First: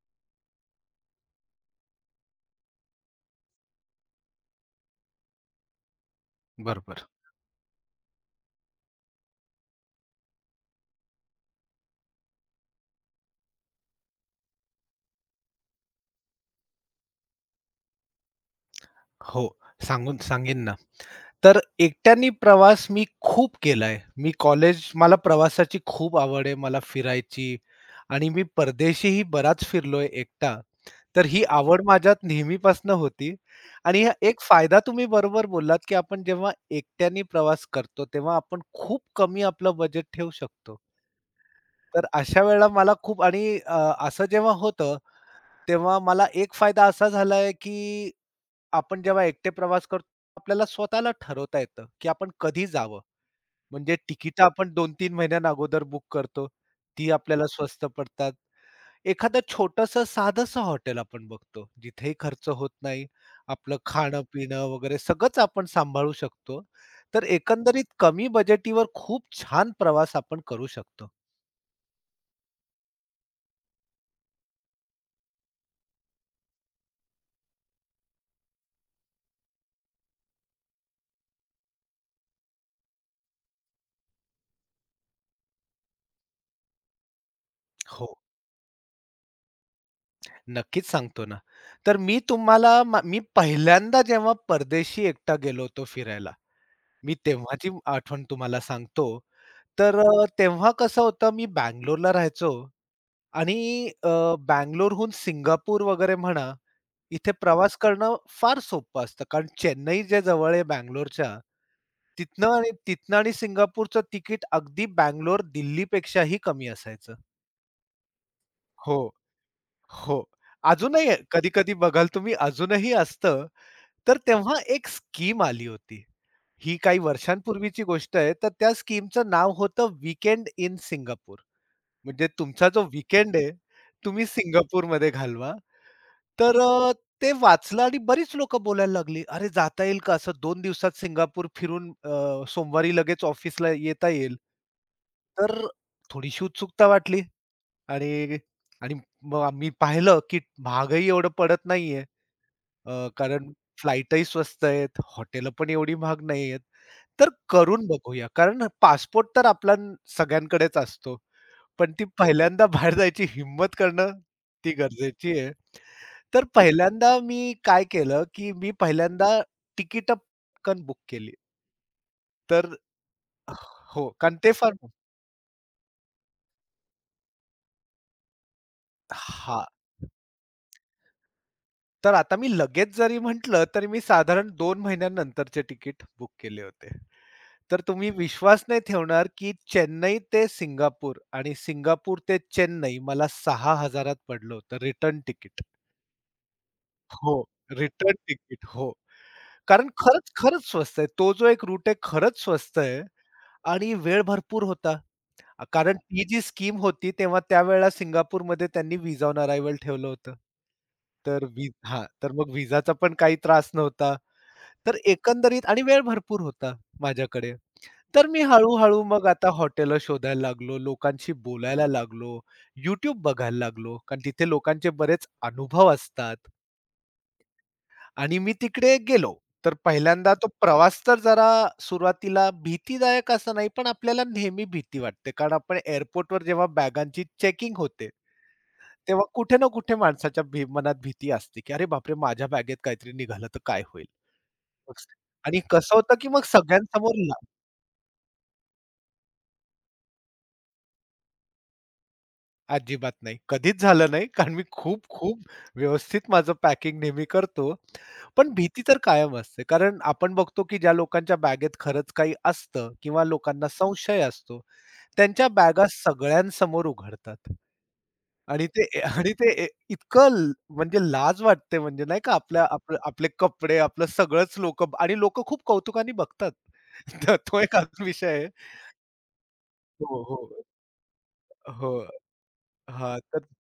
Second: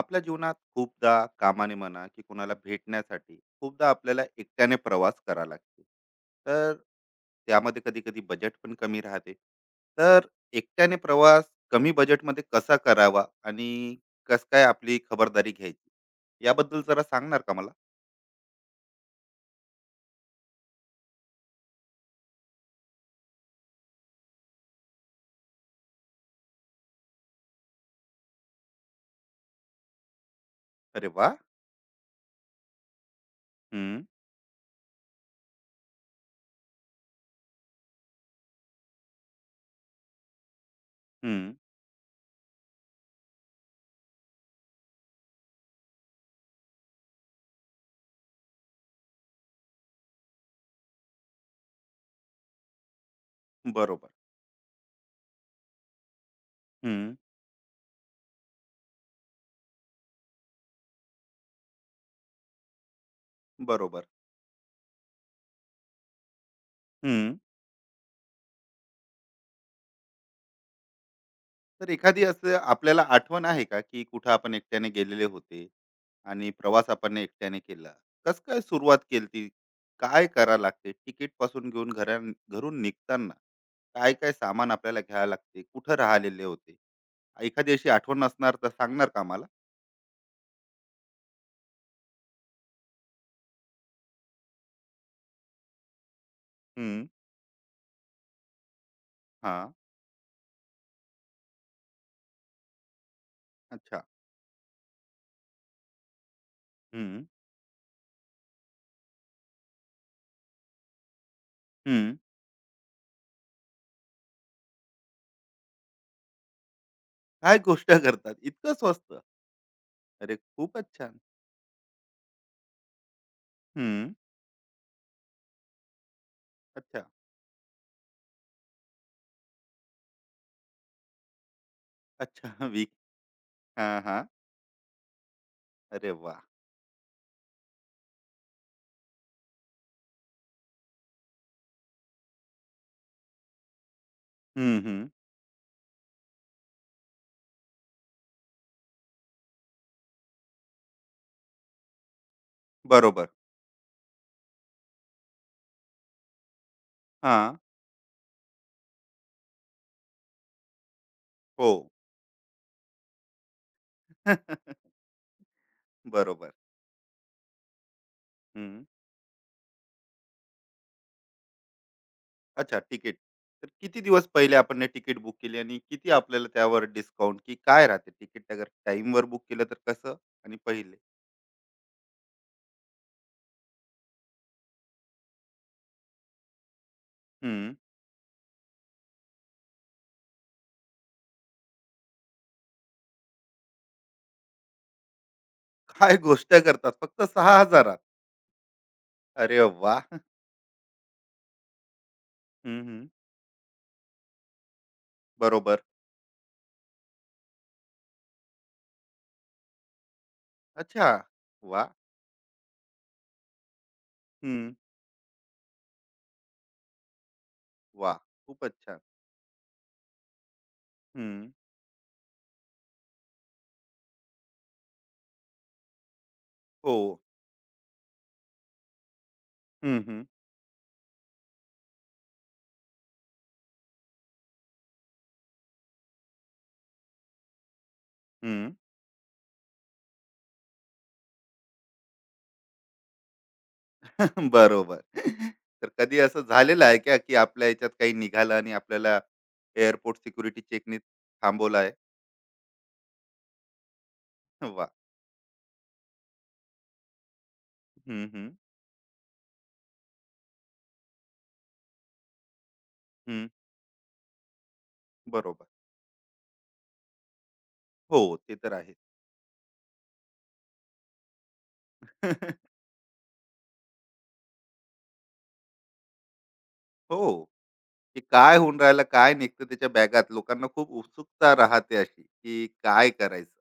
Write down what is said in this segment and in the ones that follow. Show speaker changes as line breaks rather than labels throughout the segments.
आपल्या जीवनात खूपदा कामाने म्हणा की कोणाला भेटण्यासाठी खूपदा आपल्याला एकट्याने प्रवास करा लागते तर
बरोबर.
त्यामध्ये कधी कधी बजेट पण कमी राहते तर एकट्याने प्रवास कमी बजेटमध्ये कसा करावा आणि कस काय आपली खबरदारी घ्यायची याबद्दल जरा सांगणार का मला.
हो, सांगून सांगेन ना. तर एकट्याने प्रवास मी खूप केलाय. मी कॉलेज मला प्रवासाची खूप आवड आहे, मला फिरायची आणि मी परदेशीही बराच फिरलोय एकटा.
अरे
तर
वा.
ही आवड माझ्यात नेहमीपासून होती आणि
हम्म.
हा एक फायदा तुम्ही बरोबर बोललात, की आपण जेव्हा एकट्याने प्रवास करतो, तेव्हा आपण खूप कमी आपलं बजेट ठेवू शकतो.
हम्म.
तर अशा वेळेला मला खूप आणि असं जेव्हा होतं, तेव्हा मला एक फायदा असा झालाय, की आपण जेव्हा एकटे प्रवास करतो, आपल्याला स्वतःला ठरवता येतं, की आपण कधी जावं. म्हणजे
बरोबर.
तिकिटं आपण 2-3 महिन्यां अगोदर बुक करतो. ती
हम्म.
आपल्याला स्वस्त पडतात. एखादं छोटंसं साधंसं हॉटेल आपण बघतो, जिथेही खर्च होत नाही. आपलं
बरोबर.
खाणं-पिणं वगैरे सगळंच आपण सांभाळू शकतो. तर एकंदरीत कमी बजेटीवर खूप छान प्रवास आपण करू शकतो.
तर एखादी असं आपल्याला आठवण आहे का, की कुठं आपण एकट्याने गेलेले होते आणि प्रवास आपण एकट्याने केला. कसं काय सुरुवात केलती? काय करावं लागते? तिकीटपासून घेऊन घरून निघताना काय-काय सामान आपल्याला घ्यावं लागते? कुठं राहिलेले होते? एखादी अशी
हो,
आठवण असणार तर सांगणार का आम्हाला?
नक्कीच सांगतो ना. तर मी तुम्हाला मी पहिल्यांदा जेव्हा परदेशी एकटा गेलो होतो फिरायला,
हं.
मी तेव्हाची आठवण तुम्हाला सांगतो.
हां.
तर तेव्हा कसं होतं मी बंगलोरला राहायचो आणि
अच्छा.
बंगलोरहून सिंगापूर वगैरे म्हणा,
हं,
इथे प्रवास करणं फार सोपं असतं. कारण चेन्नई जे जवळ आहे बंगलोरच्या,
हं.
तिथनं आणि सिंगापूरचं तिकीट अगदी बंगलोर, दिल्लीपेक्षाही कमी असायचं.
काय गोष्ट करतात? इतकं
हो,
स्वस्त?
हो.
अरे खूपच
अजूनही
छान.
कधी-कधी बघाल तुम्ही अजूनही असतं.
हं.
तर तेव्हा एक स्कीम आली होती. ही काही
अच्छा.
वर्षांपूर्वीची गोष्ट आहे. तर त्या स्कीमचं नाव होतं वीकेंड इन सिंगापूर. म्हणजे
अच्छा.
तुमचा जो
वीक.
वीकेंड आहे,
हां, हां.
तुम्ही सिंगापूरमध्ये घालवा.
अरे वाह!
तर ते वाचलं आणि बरीच लोकं बोलायला लागली, "अरे जाता येईल का असं 2 दिवसात सिंगापूर फिरून सोमवारी लगेच ऑफिसला येता येईल?"
हं, हं.
तर थोडीशी उत्सुकता वाटली आणि आणि मग आम्ही पाहिलं की महागही एवढं पडत नाहीये.
बरोबर.
कारण फ्लाइटही स्वस्त आहेत, हॉटेल पण एवढी महाग नाही आहेत. तर
हां.
करून बघूया. कारण पासपोर्ट तर आपला सगळ्यांकडेच असतो.
हो.
पण ती पहिल्यांदा बाहेर जायची हिम्मत करणं ती गरजेची आहे. तर
बरोबर.
पहिल्यांदा मी काय केलं, की मी
हं.
पहिल्यांदा तिकीटं पटकन बुक केली. तर
अच्छा तिकीट. तर किती
हो,
दिवस
कारण ते
पहिले
फार
आपण हे तिकीट बुक केली आणि किती आपल्याला त्यावर डिस्काउंट की काय राहते तिकीट अगर time वर बुक केलं
हां.
तर कसं आणि पहिले?
तर आता मी लगेच जरी म्हटलं, तरी मी साधारण 2 महिन्यानंतरचे तिकीट बुक केले होते.
हं.
तर तुम्ही विश्वास नाही ठेवणार, की चेन्नई ते सिंगापूर आणि सिंगापूर ते चेन्नई मला 6,000त पडलं होतं रिटर्न तिकीट.
काय गोष्ट करतात फक्त
हो.
6,000 त?
रिटर्न तिकीट हो.
अरे
कारण
वाह!
खरंच, खरंच स्वस्त आहे. तो जो एक रूट आहे खरंच स्वस्त
हं,
आहे
हं.
आणि वेळ भरपूर होता.
बरोबर.
कारण ती जी स्कीम होती तेव्हा त्यावेळेला सिंगापूरमध्ये त्यांनी व्हिसा ऑन अरायव्हल ठेवलं होतं.
अच्छा.
तर
वाह!
हां, तर मग व्हिसाचा पण काही त्रास नव्हता.
हं.
तर एकंदरीत आणि वेळ भरपूर होता माझ्याकडे.
वाह!
तर मी
खूपच छान.
हळू-हळू मग आता हॉटेलं शोधायला लागलो, लोकांशी
हं.
बोलायला लागलो, YouTube बघायला लागलो, कारण तिथे लोकांचे बरेच अनुभव असतात.
हो.
आणि मी तिकडे गेलो. तर
हं, हं.
पहिल्यांदा तो प्रवास तर जरा सुरुवातीला भीतीदायक असं नाही, पण आपल्याला नेहमी भीती वाटते. कारण आपण एअरपोर्टवर जेव्हा बॅगांची चेकिंग होते,
हं.
तेव्हा कुठे ना कुठे माणसाच्या मनात भीती असते, की "अरे बापरे! माझ्या बॅगेत काहीतरी निघालं तर काय होईल?"
बरोबर.
मस्त. आणि
तर
कसं होतं,
कधी
की
असं
मग
झालेलं आहे
सगळ्यांसमोर
का, की
ला
आपल्या ह्याच्यात काही निघालं आणि आपल्याला एअरपोर्ट सिक्युरिटी चेकनी थांबवलं आहे?
अजिबात नाही. कधीच झालं नाही. कारण मी
वाह!
खूप, खूप व्यवस्थित माझं पॅकिंग नेहमी करतो.
हं, हं.
पण भीती तर कायम असते. कारण आपण बघतो, की ज्या लोकांच्या बॅगेत खरंच काही असतं किंवा
हं.
लोकांना संशय असतो, त्यांच्या
बरोबर.
बॅगा सगळ्यांसमोर उघडतात.
हो, ते तर आहे.
आणि ते ए इतकं ल म्हणजे लाज वाटते म्हणजे नाही का आपल्या आपले कपडे, आपलं सगळंच लोकं खूप कौतुकाने बघतात.
हो,
तर तो एक अजून
की
विषय आहे.
काय होऊन राहिलं, काय निघतं त्याच्या
हो,
बॅगात?
हो.
लोकांना खूप उत्सुकता
हो.
राहते अशी, की काय
हां. तर
करायचं?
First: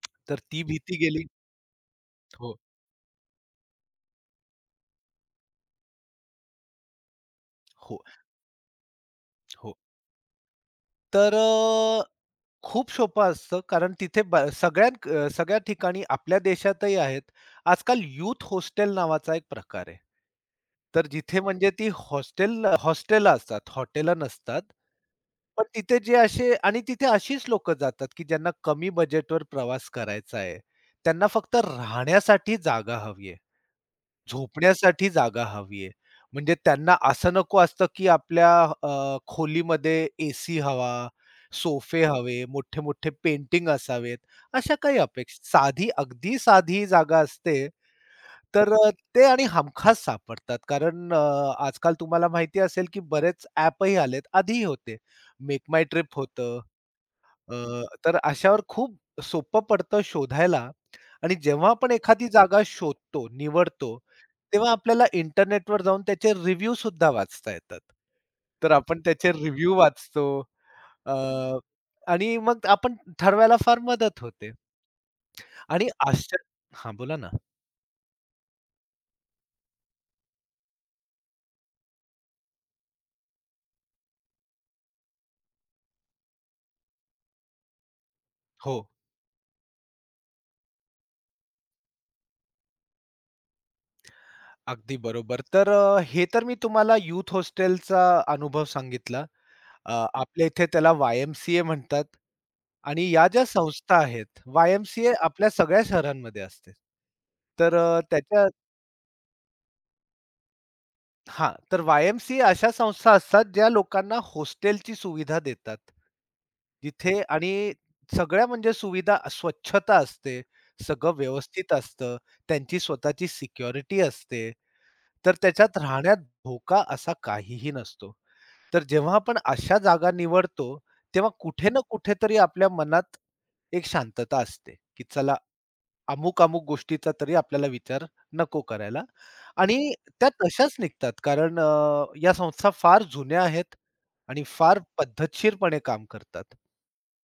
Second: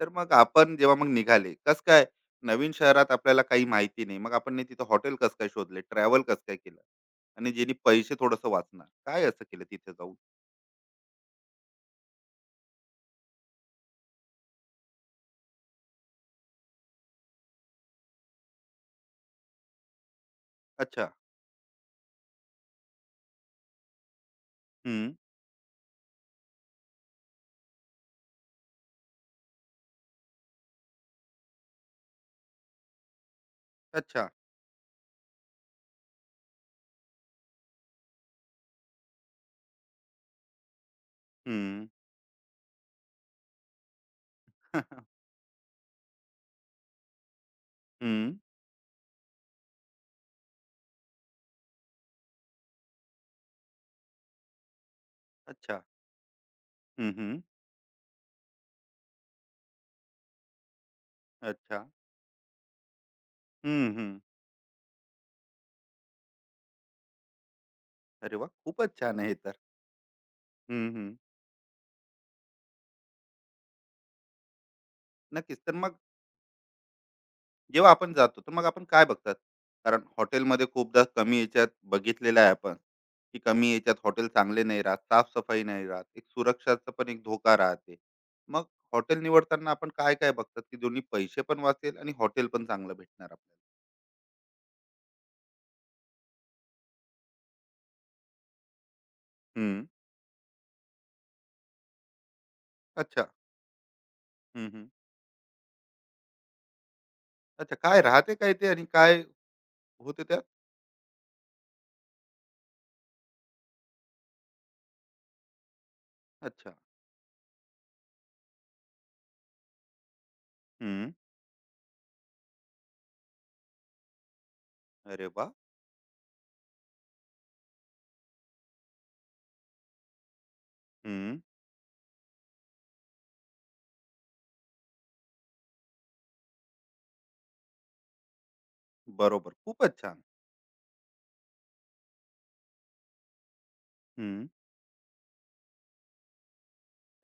तर मग
तर ती
आपण जेव्हा
भीती
मग
गेली.
निघाले, कसं काय?
हो,
नवीन शहरात आपल्याला काही माहिती नाही. मग आपण नाही तिथं हॉटेल कसं काय शोधले? ट्रॅव्हल कसं काय केलं? आणि जेणे
हो,
पैसे थोडंसं वाचणार. काय असं केलं
हो.
तिथे जाऊन?
तर खूप सोपं असतं कारण तिथे सगळ्यात सगळ्या ठिकाणी आपल्या देशातही आहेत. आजकाल यूथ हॉस्टेल नावाचा एक प्रकार आहे. तर
अच्छा.
जिथे म्हणजे ती हॉस्टेल हॉस्टेल असतात, हॉटेलं नसतात.
हं.
पण तिथे जे असे आणि तिथे अशीच लोकं जातात, की ज्यांना कमी बजेटवर प्रवास करायचा आहे. त्यांना फक्त राहण्यासाठी जागा हवी आहे.
अच्छा.
झोपण्यासाठी जागा हवी आहे. म्हणजे त्यांना असं नको असतं, की आपल्या खोलीमध्ये एसी हवा,
हं.
सोफे हवे, मोठे-मोठे पेंटिंग असावेत, अशा काही अपेक्षा साधी, अगदी साधी जागा असते,
हं.
तर ते आणि हमखास सापडतात. कारण आजकाल तुम्हाला माहिती असेल, की बरेच ॲपही आलेत. आधीही होते. मेक
अच्छा.
माय ट्रिप होतं.
हं, हं.
अ, तर अशावर खूप सोपं पडतं शोधायला आणि जेव्हा
अच्छा.
आपण एखादी जागा शोधतो,
हं,
निवडतो,
हं.
तेव्हा आपल्याला इंटरनेटवर जाऊन त्याचे रिव्ह्यू सुद्धा वाचता येतात.
अरे वाह!
तर
खूपच
आपण
छान आहे
त्याचे
हे तर.
रिव्ह्यू वाचतो
हं, हं.
अ, आणि मग आपण ठरवायला फार मदत होते.
नक्कीच. तर
आणि
मग
आश्चर्य हां, बोला ना.
जेव्हा आपण जातो, तर मग आपण काय बघतात? कारण हॉटेलमध्ये खूपदा कमी ह्याच्यात बघितलेलं आहे आपण, की कमी ह्याच्यात हॉटेल चांगले नाही राहत, साफ-सफाई नाही राहत, एक सुरक्षाचा पण एक धोका राहते. मग
हो,
हॉटेल निवडताना आपण काय-काय बघतात, की दोन्ही पैसे पण वाचेल आणि हॉटेल पण चांगलं भेटणार आपल्याला?
अगदी बरोबर. तर हे तर मी तुम्हाला यूथ हॉस्टेलचा अनुभव सांगितला.
हं.
आपल्या इथे त्याला वाय-एम-सी-ए म्हणतात आणि या
अच्छा.
ज्या संस्था आहेत,
हं, हं.
वाय-एम-सी-ए आपल्या सगळ्या शहरांमध्ये असते.
अच्छा.
तर
काय राहते
त्याच्या
काय ते आणि काय होते त्यात?
हां, तर वाय-एम-सी-ए अशा संस्था असतात, ज्या लोकांना हॉस्टेलची सुविधा देतात.
अच्छा.
तिथे आणि सगळ्या म्हणजे सुविधा स्वच्छता असते,
हं.
सगळं व्यवस्थित असतं, त्यांची स्वतःची सिक्युरिटी असते.
अरे
तर
वा.
त्याच्यात राहण्यात धोका असा काहीही नसतो. तर जेव्हा आपण अशा जागा निवडतो, तेव्हा
हं.
कुठे ना कुठेतरी आपल्या मनात एक शांतता असते, की चला अमुक-अमुक गोष्टीचा तरी आपल्याला विचार नको करायला
बरोबर. खूपच
आणि
छान.
त्या तशाच निघतात. कारण या संस्था फार जुन्या आहेत आणि
हं.
फार पद्धतशीरपणे काम करतात.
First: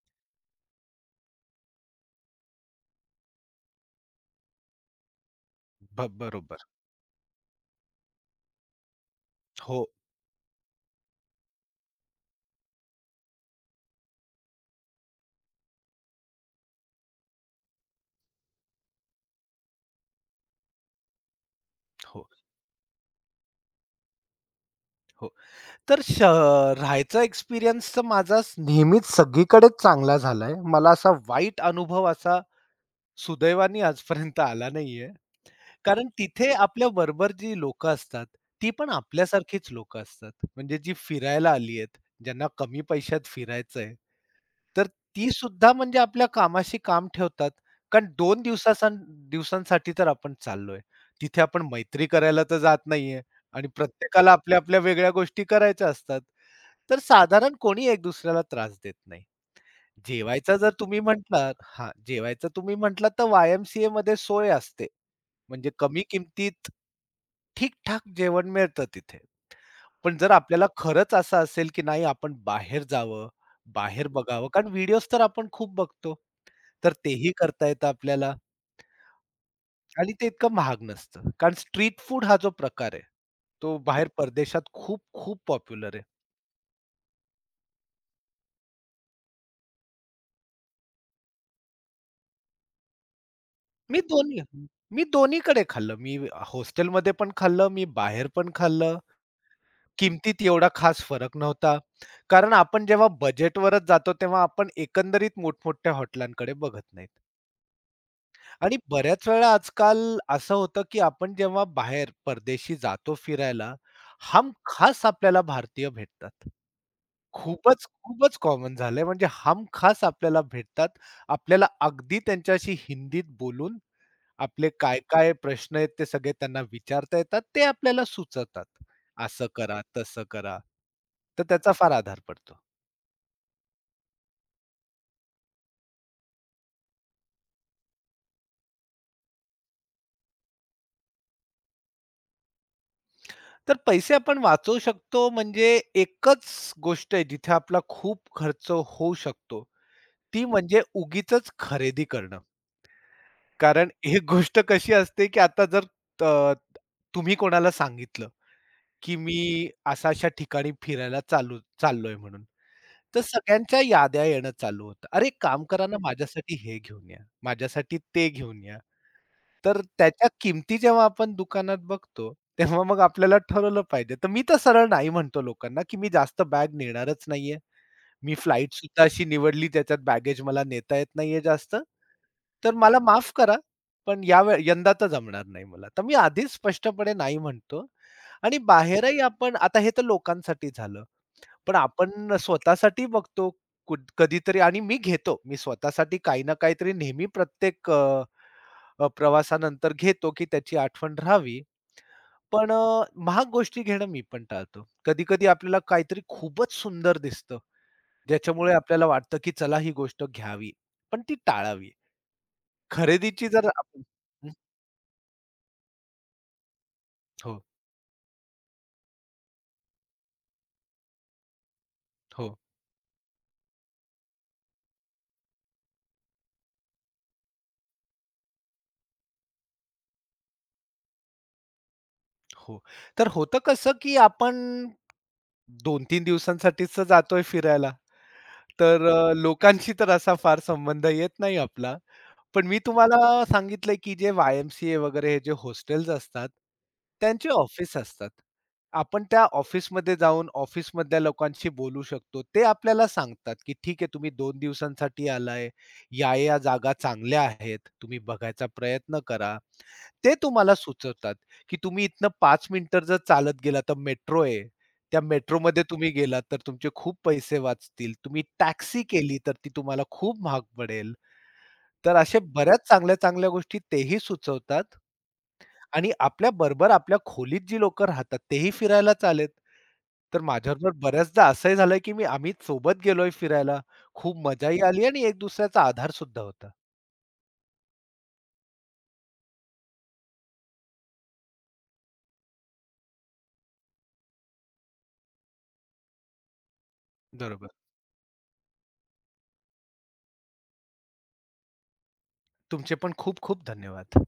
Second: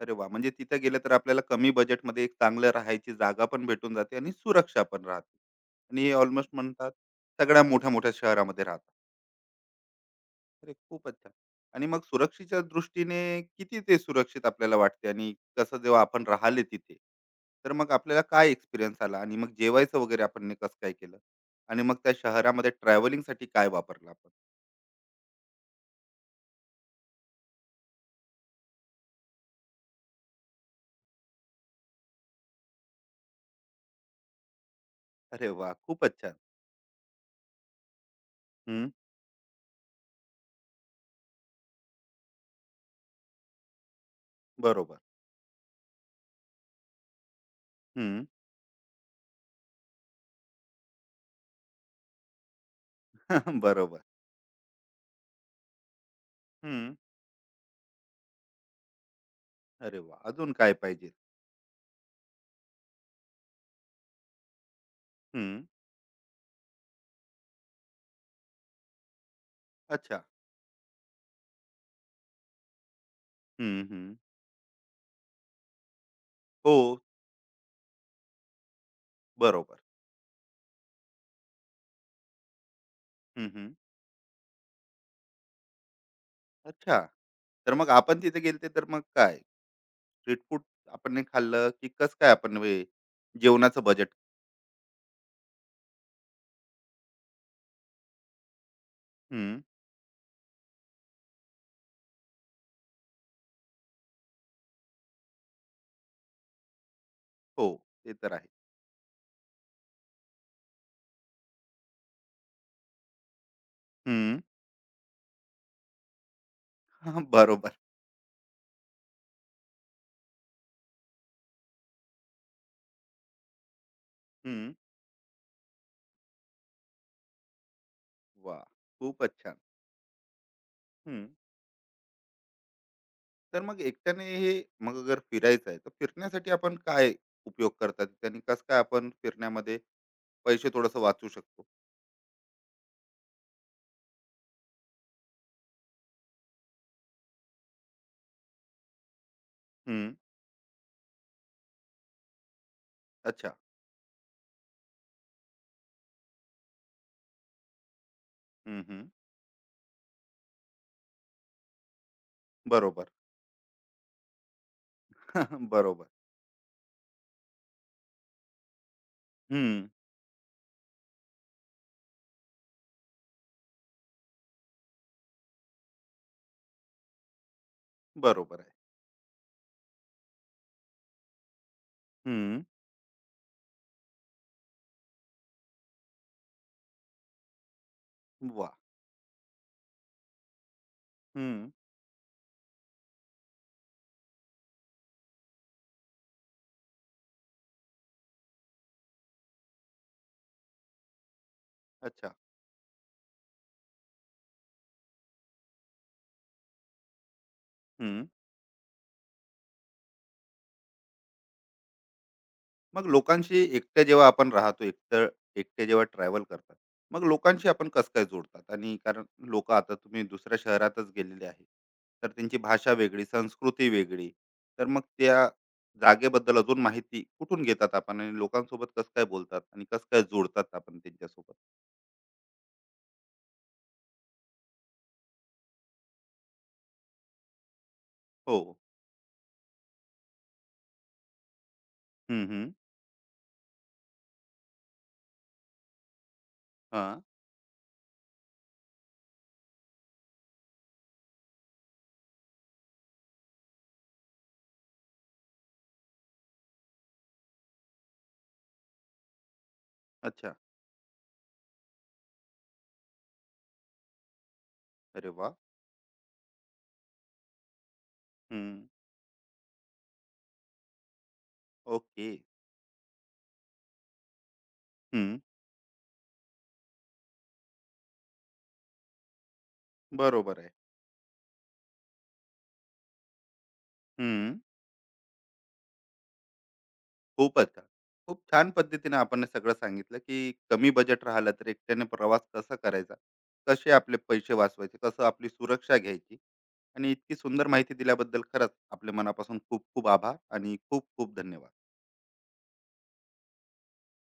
अरे वा, म्हणजे तिथे गेले तर आपल्याला कमी बजेटमध्ये एक चांगलं राहायची जागा पण भेटून जाते आणि सुरक्षा पण राहते. आणि हे ऑलमोस्ट
बरोबर.
म्हणतात सगळ्या मोठ्या-मोठ्या शहरामध्ये राहतात.
हो,
अरे खूपच छान. आणि मग सुरक्षेच्या दृष्टीने किती ते सुरक्षित आपल्याला वाटते आणि कसं जेव्हा आपण राहिले तिथे, तर मग आपल्याला काय एक्सपिरियन्स आला आणि मग जेवायचं वगैरे आपण ने कसं काय केलं? आणि मग त्या
हो,
शहरामध्ये ट्रॅव्हलिंगसाठी काय वापरलं आपण?
हो. तर राहायचा एक्सपिरियन्स तर माझा नेहमीच सगळीकडेच चांगला झालाय. मला असा वाईट अनुभव असा सुदैवाने आजपर्यंत आला नाहीये.
अरे वाह!
कारण
खूपच छान.
तिथे आपल्या बरोबर जी लोकं असतात, ती
हं.
पण आपल्यासारखीच लोकं असतात. म्हणजे जी फिरायला आली आहेत, ज्यांना कमी पैशात फिरायचंय, तर
बरोबर.
ती सुद्धा म्हणजे आपल्या कामाशी काम ठेवतात. कारण
हं.
2 दिवसासान दिवसांसाठी तर आपण चाललोय. तिथे आपण मैत्री करायला तर जात नाहीये आणि
बरोबर.
प्रत्येकाला आपल्या-आपल्या वेगळ्या गोष्टी करायच्या असतात.
हं.
तर साधारण कोणी एक दुसऱ्याला त्रास देत नाही.
अरे वाह! अजून
जेवायचं जर
काय
तुम्ही
पाहिजे?
म्हटलात हां, जेवायचं तुम्ही म्हटलात तर वाय-एम-सी-एमध्ये सोय असते.
हं.
म्हणजे कमी किमतीत ठीक-ठाक जेवण मिळतं तिथे. पण
अच्छा.
जर आपल्याला खरंच असं असेल, की नाही आपण बाहेर जावं,
हं, हं.
बाहेर बघावं कारण व्हिडिओज तर आपण खूप बघतो.
हो,
तर तेही करता येतं आपल्याला
बरोबर.
आणि ते इतकं महाग नसतं. कारण स्ट्रीट फूड हा जो प्रकार आहे,
हं, हं.
तो बाहेर परदेशात खूप-खूप पॉप्युलर आहे.
अच्छा. तर मग आपण तिथे गेलते तर मग काय? स्ट्रीट फूड आपण नाही खाल्लं, की कसं काय आपण हे जेवणाचं
मी
बजेट.
दोन्ही मी दोन्हीकडे खाल्लं. मी हॉस्टेलमध्ये पण खाल्लं, मी बाहेर पण खाल्लं.
हं.
किमतीत एवढा खास फरक नव्हता. कारण आपण जेव्हा बजेटवरच जातो, तेव्हा आपण एकंदरीत मोठमोठ्या हॉटेलांकडे बघत नाहीत.
हो, ते तर आहे.
आणि बऱ्याच वेळा आजकाल असं होतं, की आपण जेव्हा बाहेर परदेशी जातो फिरायला,
हं.
हमखास आपल्याला भारतीय भेटतात.
बरोबर.
खूपच, खूपच कॉमन झालंय. म्हणजे हमखास आपल्याला भेटतात. आपल्याला अगदी त्यांच्याशी हिंदीत बोलून आपले
हं.
काय-काय प्रश्न आहेत ते सगळे त्यांना विचारता येतात. ते आपल्याला
वाह!
सुचवतात.
खूपच
असं
छान.
करा, तसं करा.
हं.
तर त्याचा फार आधार पडतो.
तर मग एकट्याने हे मग अगर फिरायचं आहे, तर फिरण्यासाठी आपण काय उपयोग करतात? त्याने कसं काय आपण फिरण्यामध्ये पैसे थोडंसं वाचवू शकतो?
तर पैसे आपण वाचवू शकतो म्हणजे एकच गोष्ट आहे जिथे आपला खूप खर्च होऊ शकतो.
हं.
ती म्हणजे उगीचच खरेदी करणं.
अच्छा.
कारण एक गोष्ट कशी असते, की आता जर अ, तुम्ही कोणाला सांगितलं,
हं, हं.
की मी अशा-अशा ठिकाणी फिरायला चाललोय म्हणून.
बरोबर.
तर सगळ्यांच्या याद्या येणं चालू होतं. "अरे, एक काम करा ना, हं.
बरोबर.
माझ्यासाठी हे घेऊन या, माझ्यासाठी ते घेऊन या." तर
हं.
त्याच्या किमती जेव्हा आपण दुकानात बघतो, तेव्हा मग आपल्याला ठरवलं पाहिजे. तर मी तर सरळ नाही म्हणतो लोकांना, की "मी जास्त बॅग नेणारच नाहीये. मी
बरोबर आहे.
फ्लाइट सुद्धा अशी निवडली, त्याच्यात बॅगेज मला नेता येत नाहीये जास्त.
हं.
तर मला माफ करा, पण यावे यंदा तर जमणार नाही मला." तर मी आधीच स्पष्टपणे नाही म्हणतो आणि
वाह!
बाहेरही आपण आता हे तर लोकांसाठी झालं.
हं.
पण आपण स्वतःसाठी बघतो कधीतरी आणि मी घेतो. मी स्वतःसाठी काही ना काहीतरी नेहमी प्रत्येक अ, अ, प्रवासानंतर घेतो, की त्याची आठवण राहावी.
अच्छा.
पण महाग गोष्टी घेणं मी पण टाळतो. कधी-कधी आपल्याला काहीतरी खूपच सुंदर दिसतं,
हं.
ज्याच्यामुळे आपल्याला वाटतं, की चला ही गोष्ट घ्यावी, पण ती टाळावी.
मग
खरेदीची
लोकांशी
जर आपण
एकटं जेव्हा आपण
हं,
राहतो, एकटं एकटे जेव्हा ट्रॅव्हल करतात, मग
हो,
लोकांशी आपण कसं काय जोडतात? आणि कारण लोकं आता तुम्ही दुसऱ्या शहरातच गेलेले आहे. तर
हो,
त्यांची भाषा वेगळी, संस्कृती वेगळी. तर मग त्या जागेबद्दल अजून माहिती कुठून घेतात आपण? आणि लोकांसोबत कसं काय बोलतात? आणि कसं काय जोडतात आपण त्यांच्यासोबत?
हो. तर होतं कसं, की आपण 2-3 दिवसांसाठीच जातोय फिरायला.
हो.
तर लोकांशी तर असा फार संबंध येत नाही आपला.
हं, हं.
पण मी तुम्हाला सांगितलं की जे वाय-एम-सी-ए वगैरे हे जे हॉस्टेल्स असतात,
हां.
त्यांचे ऑफिस असतात. आपण त्या ऑफिसमध्ये जाऊन ऑफिसमधल्या लोकांशी बोलू शकतो. ते आपल्याला सांगतात की "ठीक आहे, तुम्ही 2 दिवसांसाठी आलाय. या-या जागा चांगल्या आहेत. तुम्ही बघायचा प्रयत्न करा." ते
अच्छा.
तुम्हाला सुचवतात की तुम्ही इथनं 5 मिनिटं जर चालत गेला तर मेट्रो आहे. त्या
अरे वाह!
मेट्रोमध्ये तुम्ही गेलात तर तुमचे खूप पैसे वाचतील. तुम्ही
हं.
टॅक्सी केली तर ती तुम्हाला खूप महाग पडेल. तर
ओके.
अशा बऱ्याच चांगल्या-चांगल्या गोष्टी तेही सुचवतात.
हं.
आणि आपल्याबरोबर आपल्या खोलीत जी लोकं राहतात तेही फिरायला चालेत, तर
बरोबर आहे.
माझ्याबरोबर बऱ्याचदा असंही झालंय, की आम्ही सोबत गेलोय फिरायला. खूप
हं.
मजाही आली आणि एक दुसऱ्याचा आधार सुद्धा होता.
खूपच छान. खूप छान पद्धतीने आपण हे सगळं सांगितलं, की कमी बजेट राहिलं तर एकट्याने प्रवास कसा करायचा? कसे आपले पैसे वाचवायचे? कसं आपली सुरक्षा घ्यायची? आणि इतकी सुंदर
बरोबर.
माहिती दिल्याबद्दल खरंच आपल्या मनापासून खूप खूप आभार आणि खूप खूप धन्यवाद.
तुमचे पण खूप खूप धन्यवाद.